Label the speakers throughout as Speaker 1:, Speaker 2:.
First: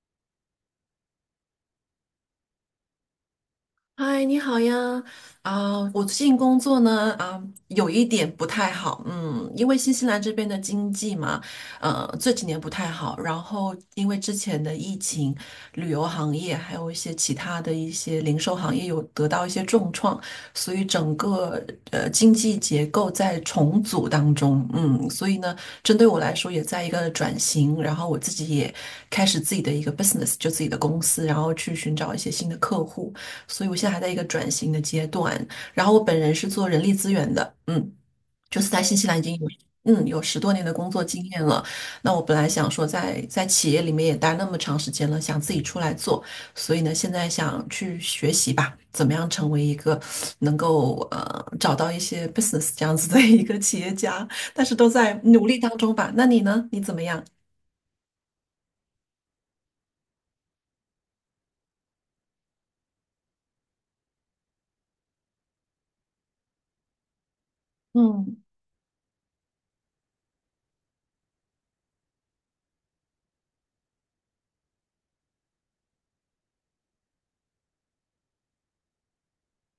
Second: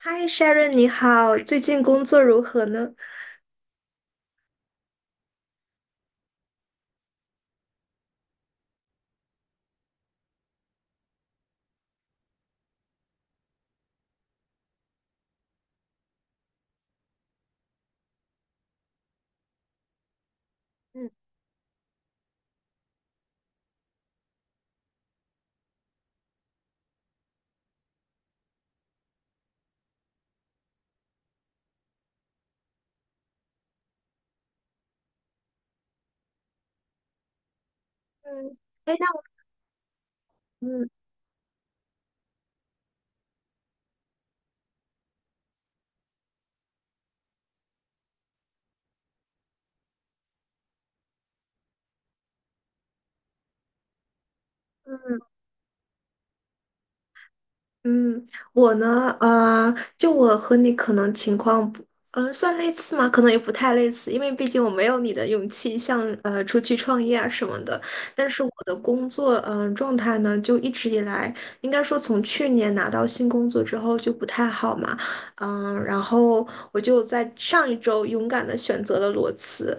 Speaker 1: 嗨，Sharon，你好，最近工作如何呢？
Speaker 2: 嗨，你好呀！我最近工作呢，有一点不太好，嗯，因为新西兰这边的经济嘛，这几年不太好，然后因为之前的疫情，旅游行业还有一些其他的一些零售行业有得到一些重创，所以整个经济结构在重组当中，嗯，所以呢，针对我来说也在一个转型，然后我自己也开始自己的一个 business，就自己的公司，然后去寻找一些新的客户。所以我现在还在一个转型的阶段。然后我本人是做人力资源的，嗯，
Speaker 1: 嗯。
Speaker 2: 就是在
Speaker 1: 哎，
Speaker 2: 新
Speaker 1: 那
Speaker 2: 西兰已
Speaker 1: 我。
Speaker 2: 经有有十多年的
Speaker 1: 嗯
Speaker 2: 工作经验了。那我本来想说在企业里面也待那么长时间了，想自己出来做，所以呢，现在想去学习吧，怎么样成为一个能够找到一些 business 这样子的一个企业家，但是都在努力当中吧。那你呢？你怎么样？
Speaker 1: 嗯。我呢，就我和你可能情况不，算类似吗？可能也不太类似，因为毕竟我没有你的勇气，像出去创业啊什么的。但
Speaker 2: 嗯，
Speaker 1: 是我的工作，状态呢，就一直以来，应该说从去年拿到新工作之后就不太好嘛。然后我就在上一周勇敢的选择了裸辞。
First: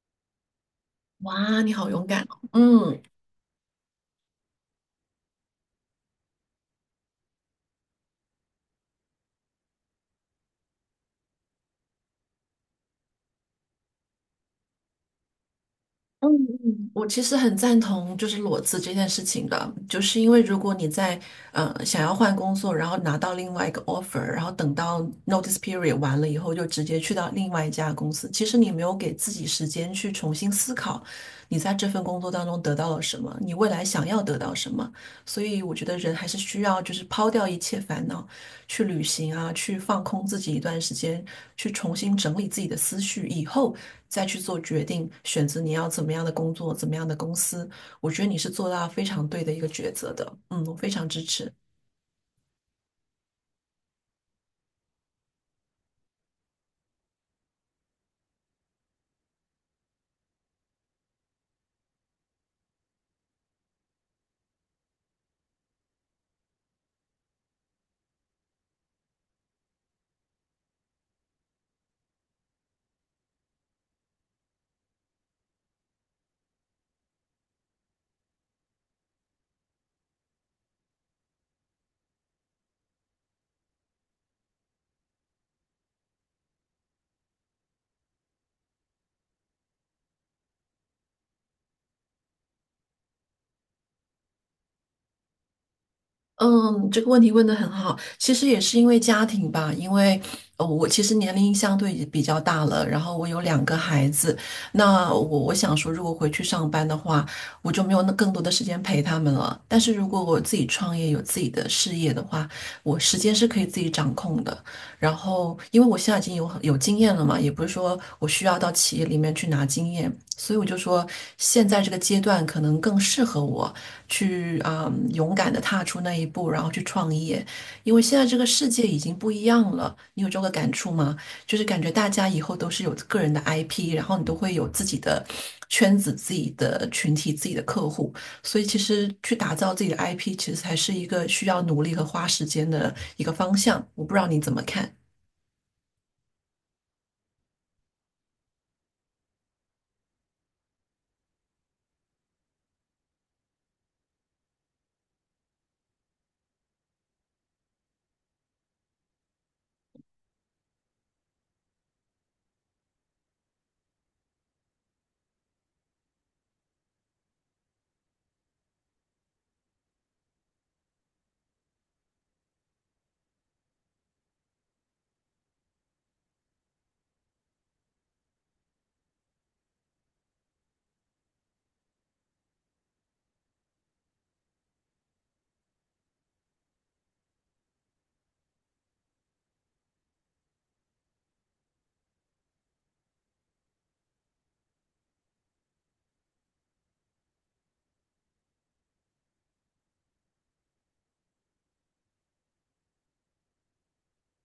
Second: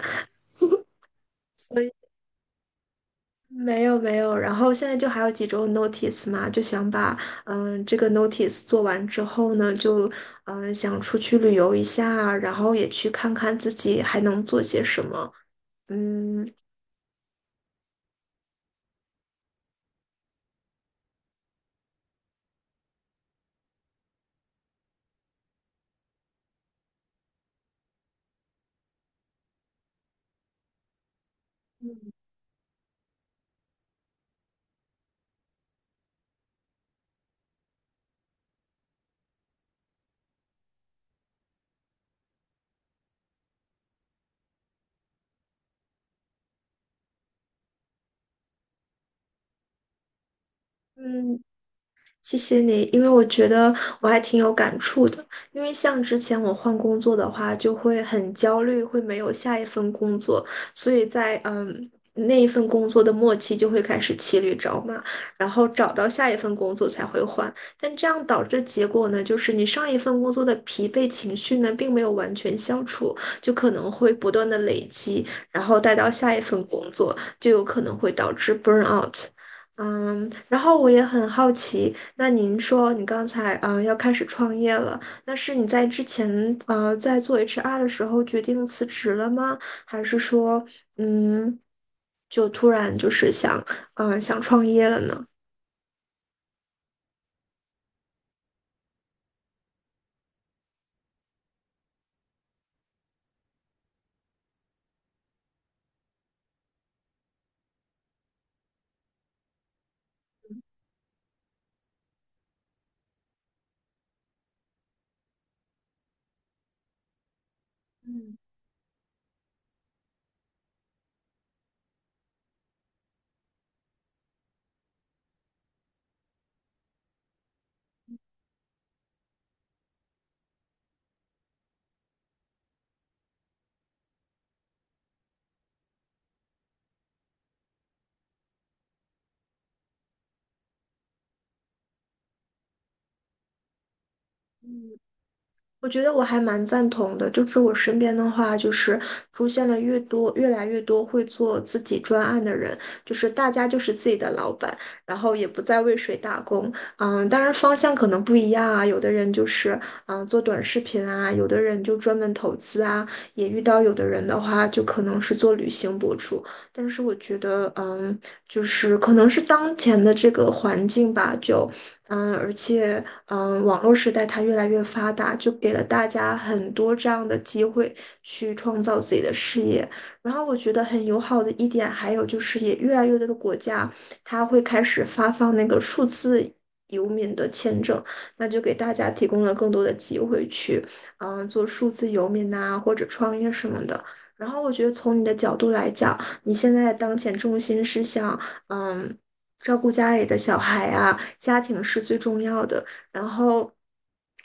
Speaker 2: 哇，你
Speaker 1: 所
Speaker 2: 好
Speaker 1: 以。
Speaker 2: 勇敢哦！嗯
Speaker 1: 没有没有，然后现在就还有几周 notice 嘛，就想把这个 notice 做完之后呢，就想出去旅游一下，然后也去看看自己还能做些什么。
Speaker 2: 嗯
Speaker 1: 嗯。
Speaker 2: 嗯，我其实很赞同就是裸辞这件事情的，就是因为如果你在想要换工作，然后拿到另外一个 offer，然后等到 notice period 完了以后，就直接去到另外一家公司，其实你没有给自己时间去重新思考你在这份工作当中得到了什么，你未来想要得到什么，所以我觉得人还是需要就是抛掉一切烦恼。去旅行啊，去放空自己一段时间，去重新整理自己的思绪，以后再去做决定，选择你要怎么样的工作，怎么样的公司。我觉得你是做到非常对的一个抉择的，嗯，我非常支
Speaker 1: 嗯，
Speaker 2: 持。
Speaker 1: 谢谢你，因为我觉得我还挺有感触的。因为像之前我换工作的话，就会很焦虑，会没有下一份工作，所以在那一份工作的末期就会开始骑驴找马，然后找到下一份工作才会换。但这样导致的结果呢，就是你上一份工作的疲惫情绪呢，并没有完全消除，就可能会不断的累积，然后带到下一份工作，就有可能会导致 burn out。嗯，然后我也很好奇，那您说你刚才啊、要开始创业了，那是你在之前在做 HR 的时候决定辞职了吗？还是说。嗯。就突然就是想想创业了呢？
Speaker 2: 嗯，这个问题问得很好。其实也是因为家庭吧，因为我其实年龄相对也比较大了，然后我有两个孩子，那我想说，如果回去上班的话，我就没有那更多的时间陪他们了。但是如果我自己创业，有自己的事业的话，我时间是可以自己掌控的。然后，因为我现在已经有经验了嘛，也不是说我需要到企业里面去拿经验，所以我就说，现在这个阶段可能更适合我去勇敢的踏出那一步，然后去创业，因为现在这个世界已经不一样了。你有这个感触吗？就是感觉大家以后都是有个人的 IP，然后你都会有自己的圈子、自己的群体、自己的客户，所以其实去打造自己的 IP，其实还是一个需要努力和花时间的一个方向。我不知道你怎么看。
Speaker 1: 我觉得我还蛮赞同的，就是我身边的话，就是出现了越多、越来越多会做自己专案的人，就是大家就是自己的老板，然后也不再为谁打工。嗯，当然方向可能不一样啊，有的人就是做短视频啊，有的人就专门投资啊，也遇到有的人的话就可能是做旅行博主。但是我觉得，就是可能是当前的这个环境吧，就。而且。网络时代它越来越发达，就给了大家很多这样的机会去创造自己的事业。然后我觉得很友好的一点，还有就是也越来越多的国家，它会开始发放那个数字游民的签证，那就给大家提供了更多的机会去，做数字游民呐、或者创业什么的。然后我觉得从你的角度来讲，你现在当前重心是想，嗯。照顾家里的小孩啊，家庭是最重要的。然后，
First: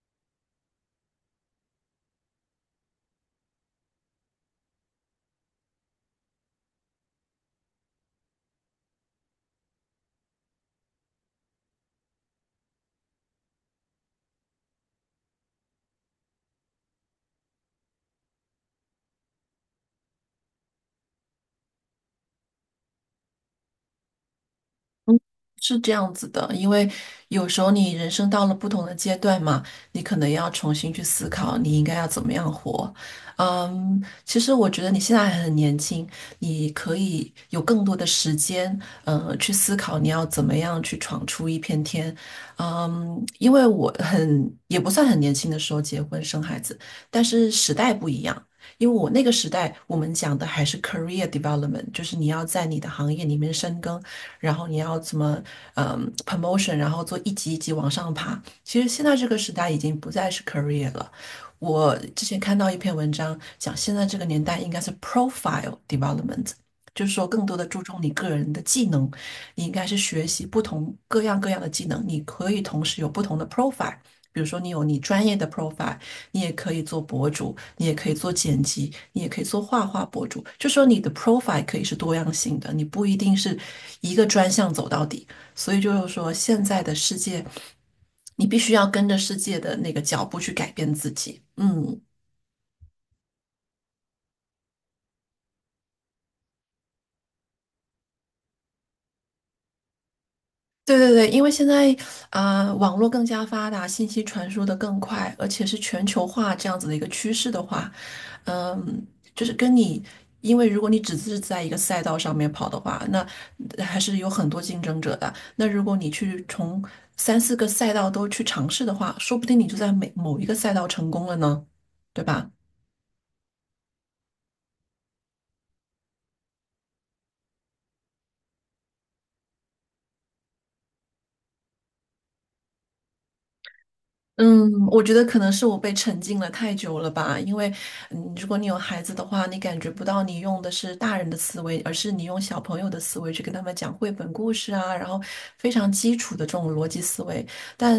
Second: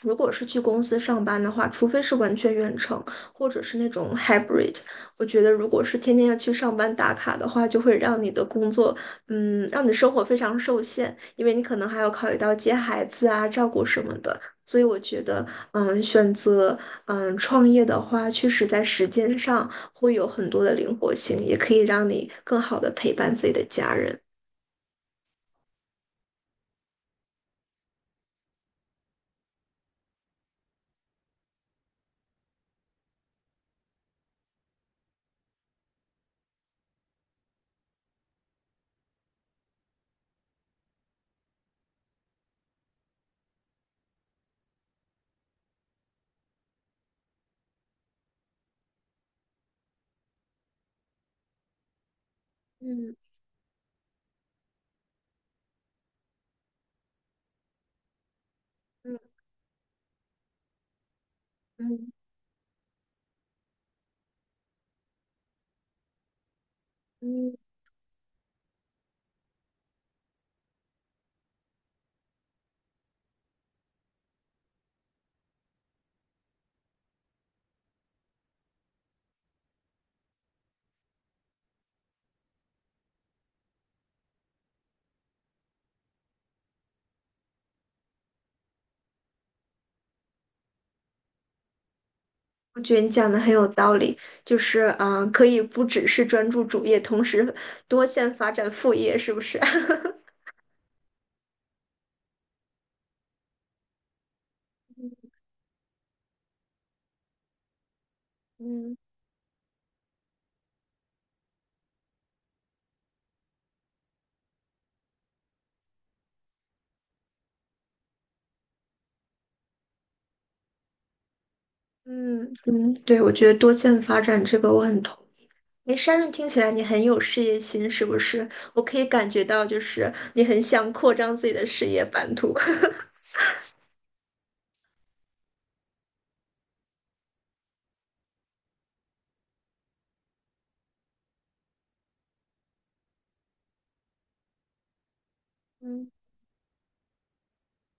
Speaker 1: 如果是去公司上班的话，除非是完全远程，或者是那种 hybrid，我觉得如果是天天要去上班打卡的话，就会让你的工作，让你生活非常受限，因为你可能还要考虑到接孩子啊、照顾什么的。所以我觉得，选择创业的话，确实在时间上会有很多的灵活性，也可以让你更好的陪伴自己的家人。
Speaker 2: 是这样子的，因为有时候你人生到了不同的阶段嘛，你可能要重新去思考你应该要怎么样活。嗯，其实我觉得你现在还很年轻，你可以有更多的时间，去思考你要怎么样去闯出一片天。嗯，因为我很，也不算很年轻的时候结婚生孩子，但是时代不一样。因为我那个时代，我们讲的还是 career development，就是你要在你的行
Speaker 1: 嗯
Speaker 2: 业里面深耕，然后你要怎么promotion，然后做一级一级往上爬。其实现在这
Speaker 1: 嗯
Speaker 2: 个时代已经不再是 career 了。我
Speaker 1: 嗯
Speaker 2: 之前看到一篇文章讲，现在这个年代应该是 profile development，就是说更多
Speaker 1: 嗯。
Speaker 2: 的注重你个人的技能，你应该是学习不同各样各样的技能，你可以同时有不同的 profile。比如说，你有你专业的 profile，你也可以做博主，你也可以做剪辑，你也可以做画画博主。就说你的 profile 可以是多样性的，你不一定是一个专项走到底。所以就是说，现在的世界，你必须要跟着世界的那个脚步去改变自己。嗯。
Speaker 1: 我觉得你讲的很有道理，就是啊、可以不只是专注主业，同时多线发展副业，是不是？
Speaker 2: 对对对，因为现在网络更加发达，信息传输的更快，而且是全球化这样子的一个趋势的话，
Speaker 1: 嗯
Speaker 2: 嗯，就是跟你，因为如果你只是在一个赛道上面跑的话，那还是有很多竞争者的。那如果你去从三四个赛道都去尝试的话，说不定你就在每某一个赛道成功了呢，对吧？
Speaker 1: 嗯嗯，对，我觉得多线发展这个我很同意。哎 s h 听起来你很有事业心，是不是？我可以感觉到，就是你很想扩张自己的事业版图。
Speaker 2: 嗯，我觉得可能是我被沉浸了太久了吧，因为，嗯，如果你有孩子的话，你感觉不到你用的是大人的思维，而是你用小朋友的思维去跟他们讲绘本故事啊，然后非 常
Speaker 1: 嗯
Speaker 2: 基础的这种逻辑思维，但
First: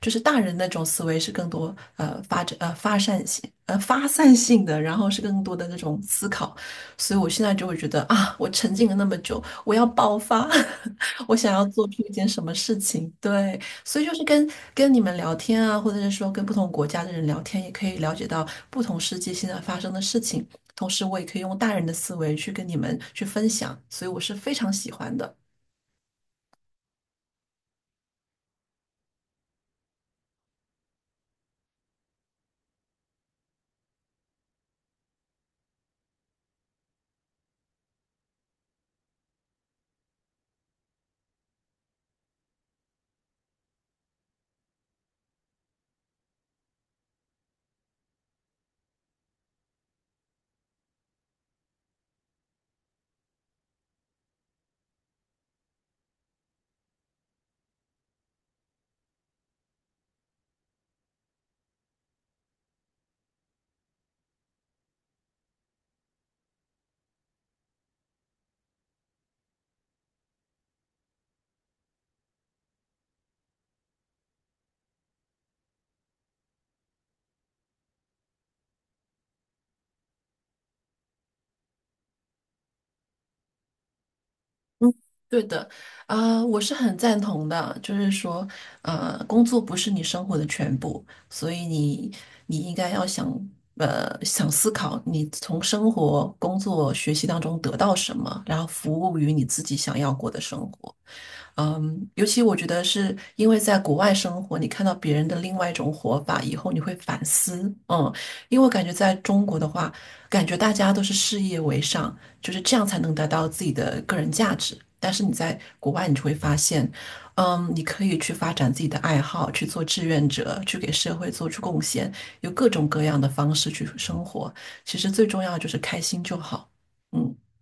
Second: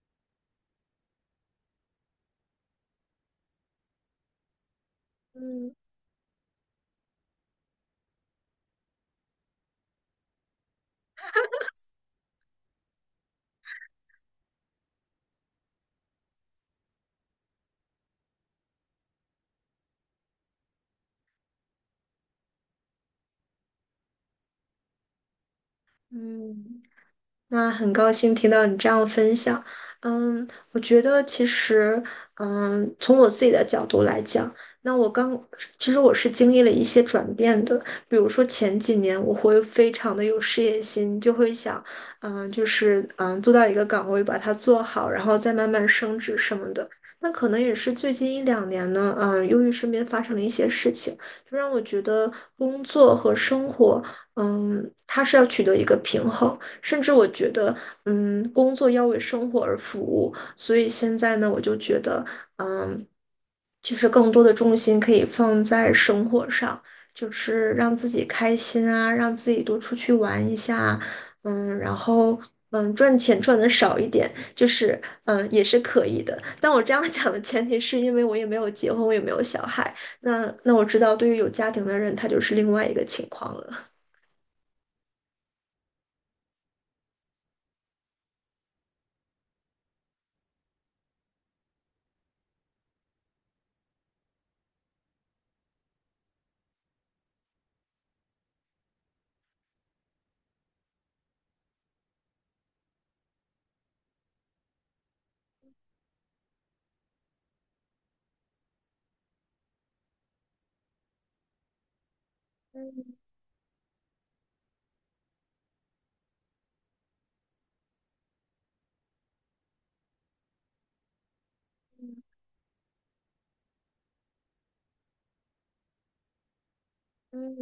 Speaker 2: 就是大人那种思维是更多发散性的，然后是更多的
Speaker 1: 嗯
Speaker 2: 那种思考，所以我现在就会觉得啊，我沉浸了那么久，我要爆发，我想要做出一件什么事情，对。所以就是跟跟你们聊天啊，或者是说跟不同国家的人聊天，也可以了解到不同世界现在发生的事情。同时，我也可以用大人的思维去跟你们去分享，所以我是非常喜欢的。
Speaker 1: 嗯。那很高兴听到你这样的分享。嗯，我觉得其实，从我自己的角度来讲，那我刚，其实我是经历了一些转变的。比如说前几年，我会非常的有事业心，就会想，就是做到一个岗位，把它做好，然后再慢慢升职什么的。那可能也是最近一两年呢，由于身边发生了一些事情，就让我觉得工作和生活，它是要取得一个平衡。甚至我觉得，工作要为生活而服务，所以现在呢，我就觉得，嗯，就是更多的重心可以放在生活上，就是让自己开心啊，让自己多出去玩一下，然后。赚钱赚的少一点，就是也是可以的。但我这样讲的前提是因为我也没有结婚，我也没有小孩。那我知道，对于有家庭的人，他就是另外一个情况了。
Speaker 2: 嗯对的，我是很赞同的，就是说，工作不是你生活的全部，所以你应该要想，想思考你从生活、工作、学习当中得到什么，然后服务于你自己想要过的生活。嗯，尤其我觉得是因为在国外生活，你看到别人的另外一种活法以后，你会反思。嗯，因为我感觉在中国的话，感觉大家都是事业为上，就是这样才
Speaker 1: 嗯
Speaker 2: 能达到自己的个人价值。但是你在国外，你就会发现，嗯，你可以去发展自己的爱好，去做志愿者，去给社会做出贡献，有各种各样的方式去生活。其实最重要的就是开心就好。嗯。
Speaker 1: 嗯，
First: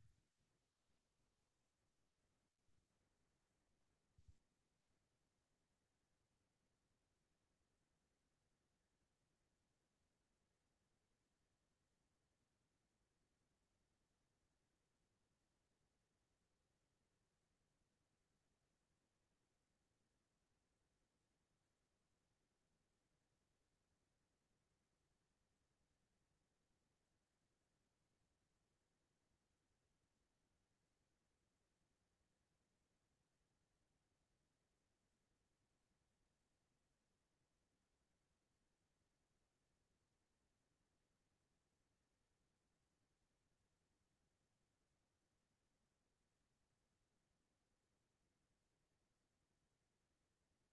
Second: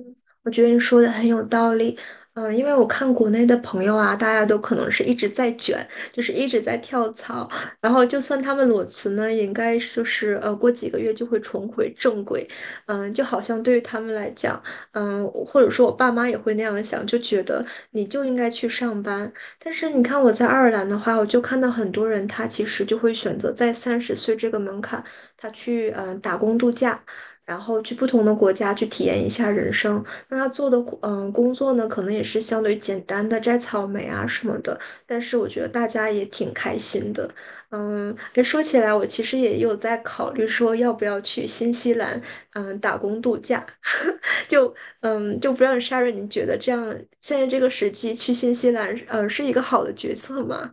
Speaker 1: 我觉得你说的很有道理。因为我看国内的朋友啊，大家都可能是一直在卷，就是一直在跳槽，然后就算他们裸辞呢，也应该是就是过几个月就会重回正轨。就好像对于他们来讲，或者说我爸妈也会那样想，就觉得你就应该去上班。但是你看我在爱尔兰的话，我就看到很多人他其实就会选择在30岁这个门槛，他去打工度假。然后去不同的国家去体验一下人生。那他做的工作呢，可能也是相对简单的摘草莓啊什么的，但是我觉得大家也挺开心的。诶说起来，我其实也有在考虑说要不要去新西兰，打工度假。就就不让道 s h a r o 你觉得这样现在这个时机去新西兰，是一个好的决策吗？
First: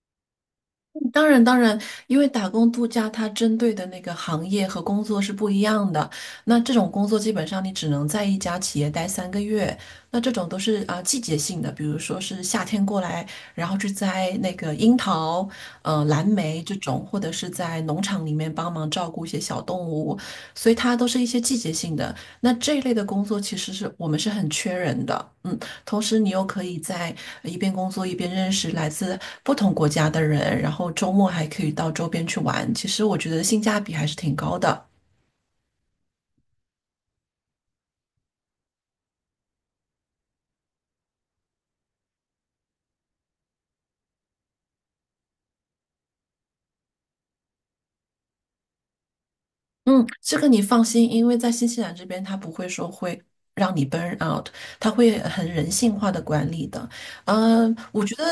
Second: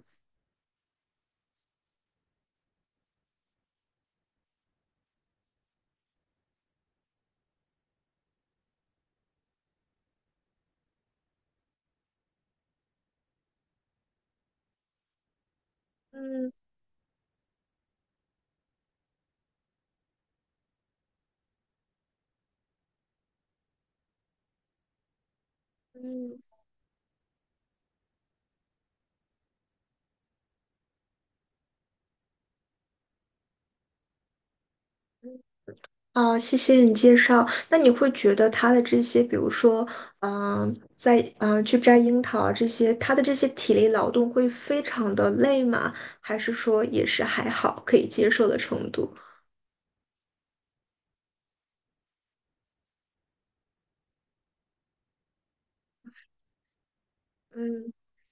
Speaker 2: 当然，当然，因为打工度假它针对的那个行业和工作是不一样的。那这种工作基本上你只能在一家企业待三个月。那这种都是季节性的，比如说是夏天过来，然后去摘那个樱桃、蓝
Speaker 1: 嗯
Speaker 2: 莓这种，或者是在农场里面帮忙照顾一些小动物，所以它都是一些季节性的。那这一类的工作其实是我们是很缺人的，嗯。同时你又
Speaker 1: 嗯
Speaker 2: 可以在一边工作一边认识来自不同国家的人，然后周末还可以到周边去玩。其实我觉得性价比还是挺高的。
Speaker 1: 嗯。哦，谢谢你介绍。那你会觉得他的这些，比如说，在去摘樱桃啊这些，他的这些体力劳动会非常的累吗？还是说也是还好可以接受的程度？
Speaker 2: 嗯，这个你放心，因为在新西兰这边，他不会说会让你 burn out，他会很人性化的管理的。嗯，
Speaker 1: 嗯
Speaker 2: 我觉得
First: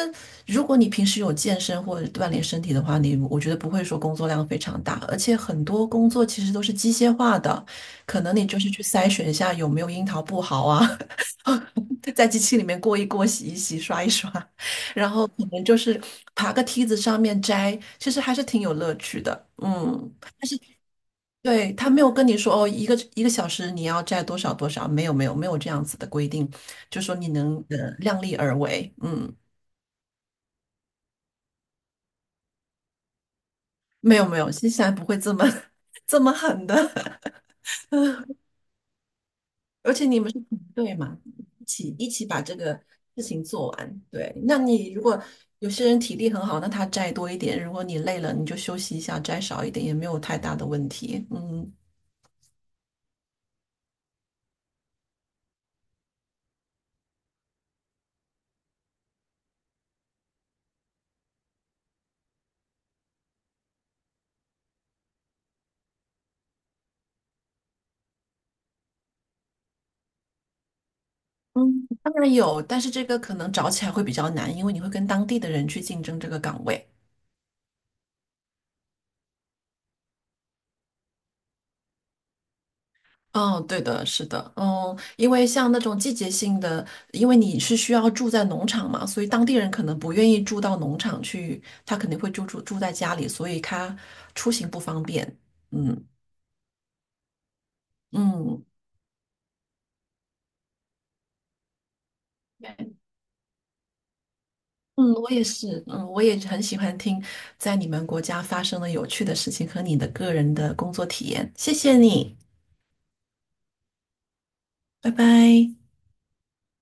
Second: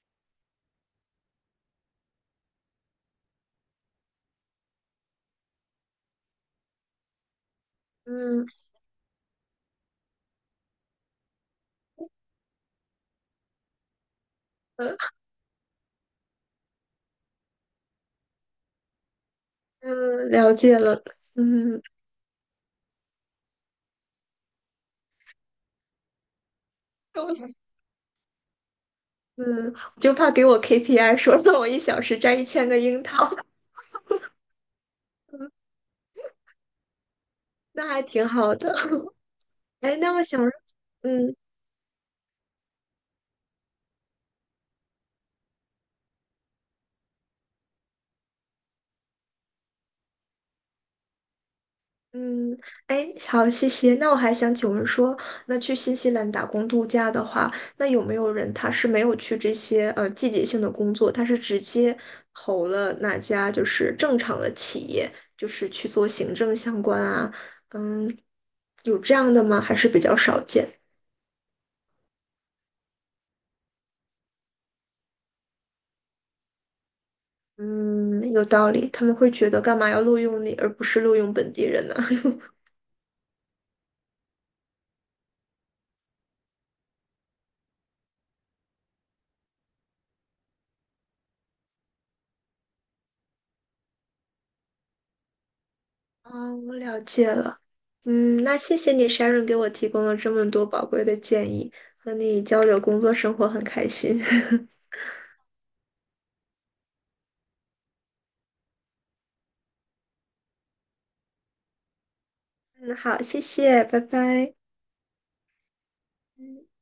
Speaker 2: 如果你平时有健身或者锻炼身体的话，你我觉得不会说工作量非常大，而且很多工作其实都是机械化的，可能
Speaker 1: 嗯。
Speaker 2: 你就是去筛选一下有没有樱桃不好啊，在机器里面过一过、洗一洗、刷一刷，
Speaker 1: 呃
Speaker 2: 然后可能就是爬个梯子上面摘，其实还是挺有乐趣的。嗯。
Speaker 1: 嗯，了解了。
Speaker 2: 对，
Speaker 1: 嗯
Speaker 2: 他没有跟你说哦，一个一个小时你要摘多少多少，没有没有没有这样子的规定，就说你能 量力而为，嗯，
Speaker 1: 嗯，我就怕给我 KPI 说让我1小时摘1000个樱桃，
Speaker 2: 没有没有，新西兰不会这么 这么狠的，
Speaker 1: 那还挺好的。
Speaker 2: 而
Speaker 1: 哎，
Speaker 2: 且
Speaker 1: 那
Speaker 2: 你
Speaker 1: 我
Speaker 2: 们是
Speaker 1: 想，
Speaker 2: 团队嘛，
Speaker 1: 嗯，
Speaker 2: 一起一起把这个事情做完。对，那你如果有些人体力很好，那他摘多一点；如果你累了，你就休息一下，摘少一点也没有太大的问题，嗯。
Speaker 1: 嗯，哎，好，谢谢。那我还想请问说，那去新西兰打工度假的话，那有没有人他是没有去这些季节性的工作，他是直接投了哪家就是正常的企业，就是去做行政相关啊？嗯，有这样的吗？还是比较少见。
Speaker 2: 嗯，当然有，但是这个可能找起来会比较难，因为你会跟当地的人去竞争这个岗位。
Speaker 1: 嗯，有道理，他们会觉得干嘛要录用你，而不是录用本地人呢？
Speaker 2: 嗯，对的，是的，嗯，因为像那种季节性的，因为你是需要住在农场嘛，所以当地人可能不愿意住到农场去，他肯定会住在家里，所以他出行不方便。嗯
Speaker 1: 哦，我了解了。嗯，那
Speaker 2: 嗯
Speaker 1: 谢谢你，Sharon 给我提供了这么多宝贵的建议，和你交流工作生活很开心。
Speaker 2: 嗯，我也是，嗯，我也很喜欢听在你们国家发生的有趣的事情和你的个人的工作体验。谢谢你，
Speaker 1: 嗯，好，谢谢，拜拜。
Speaker 2: 拜拜。
Speaker 1: 嗯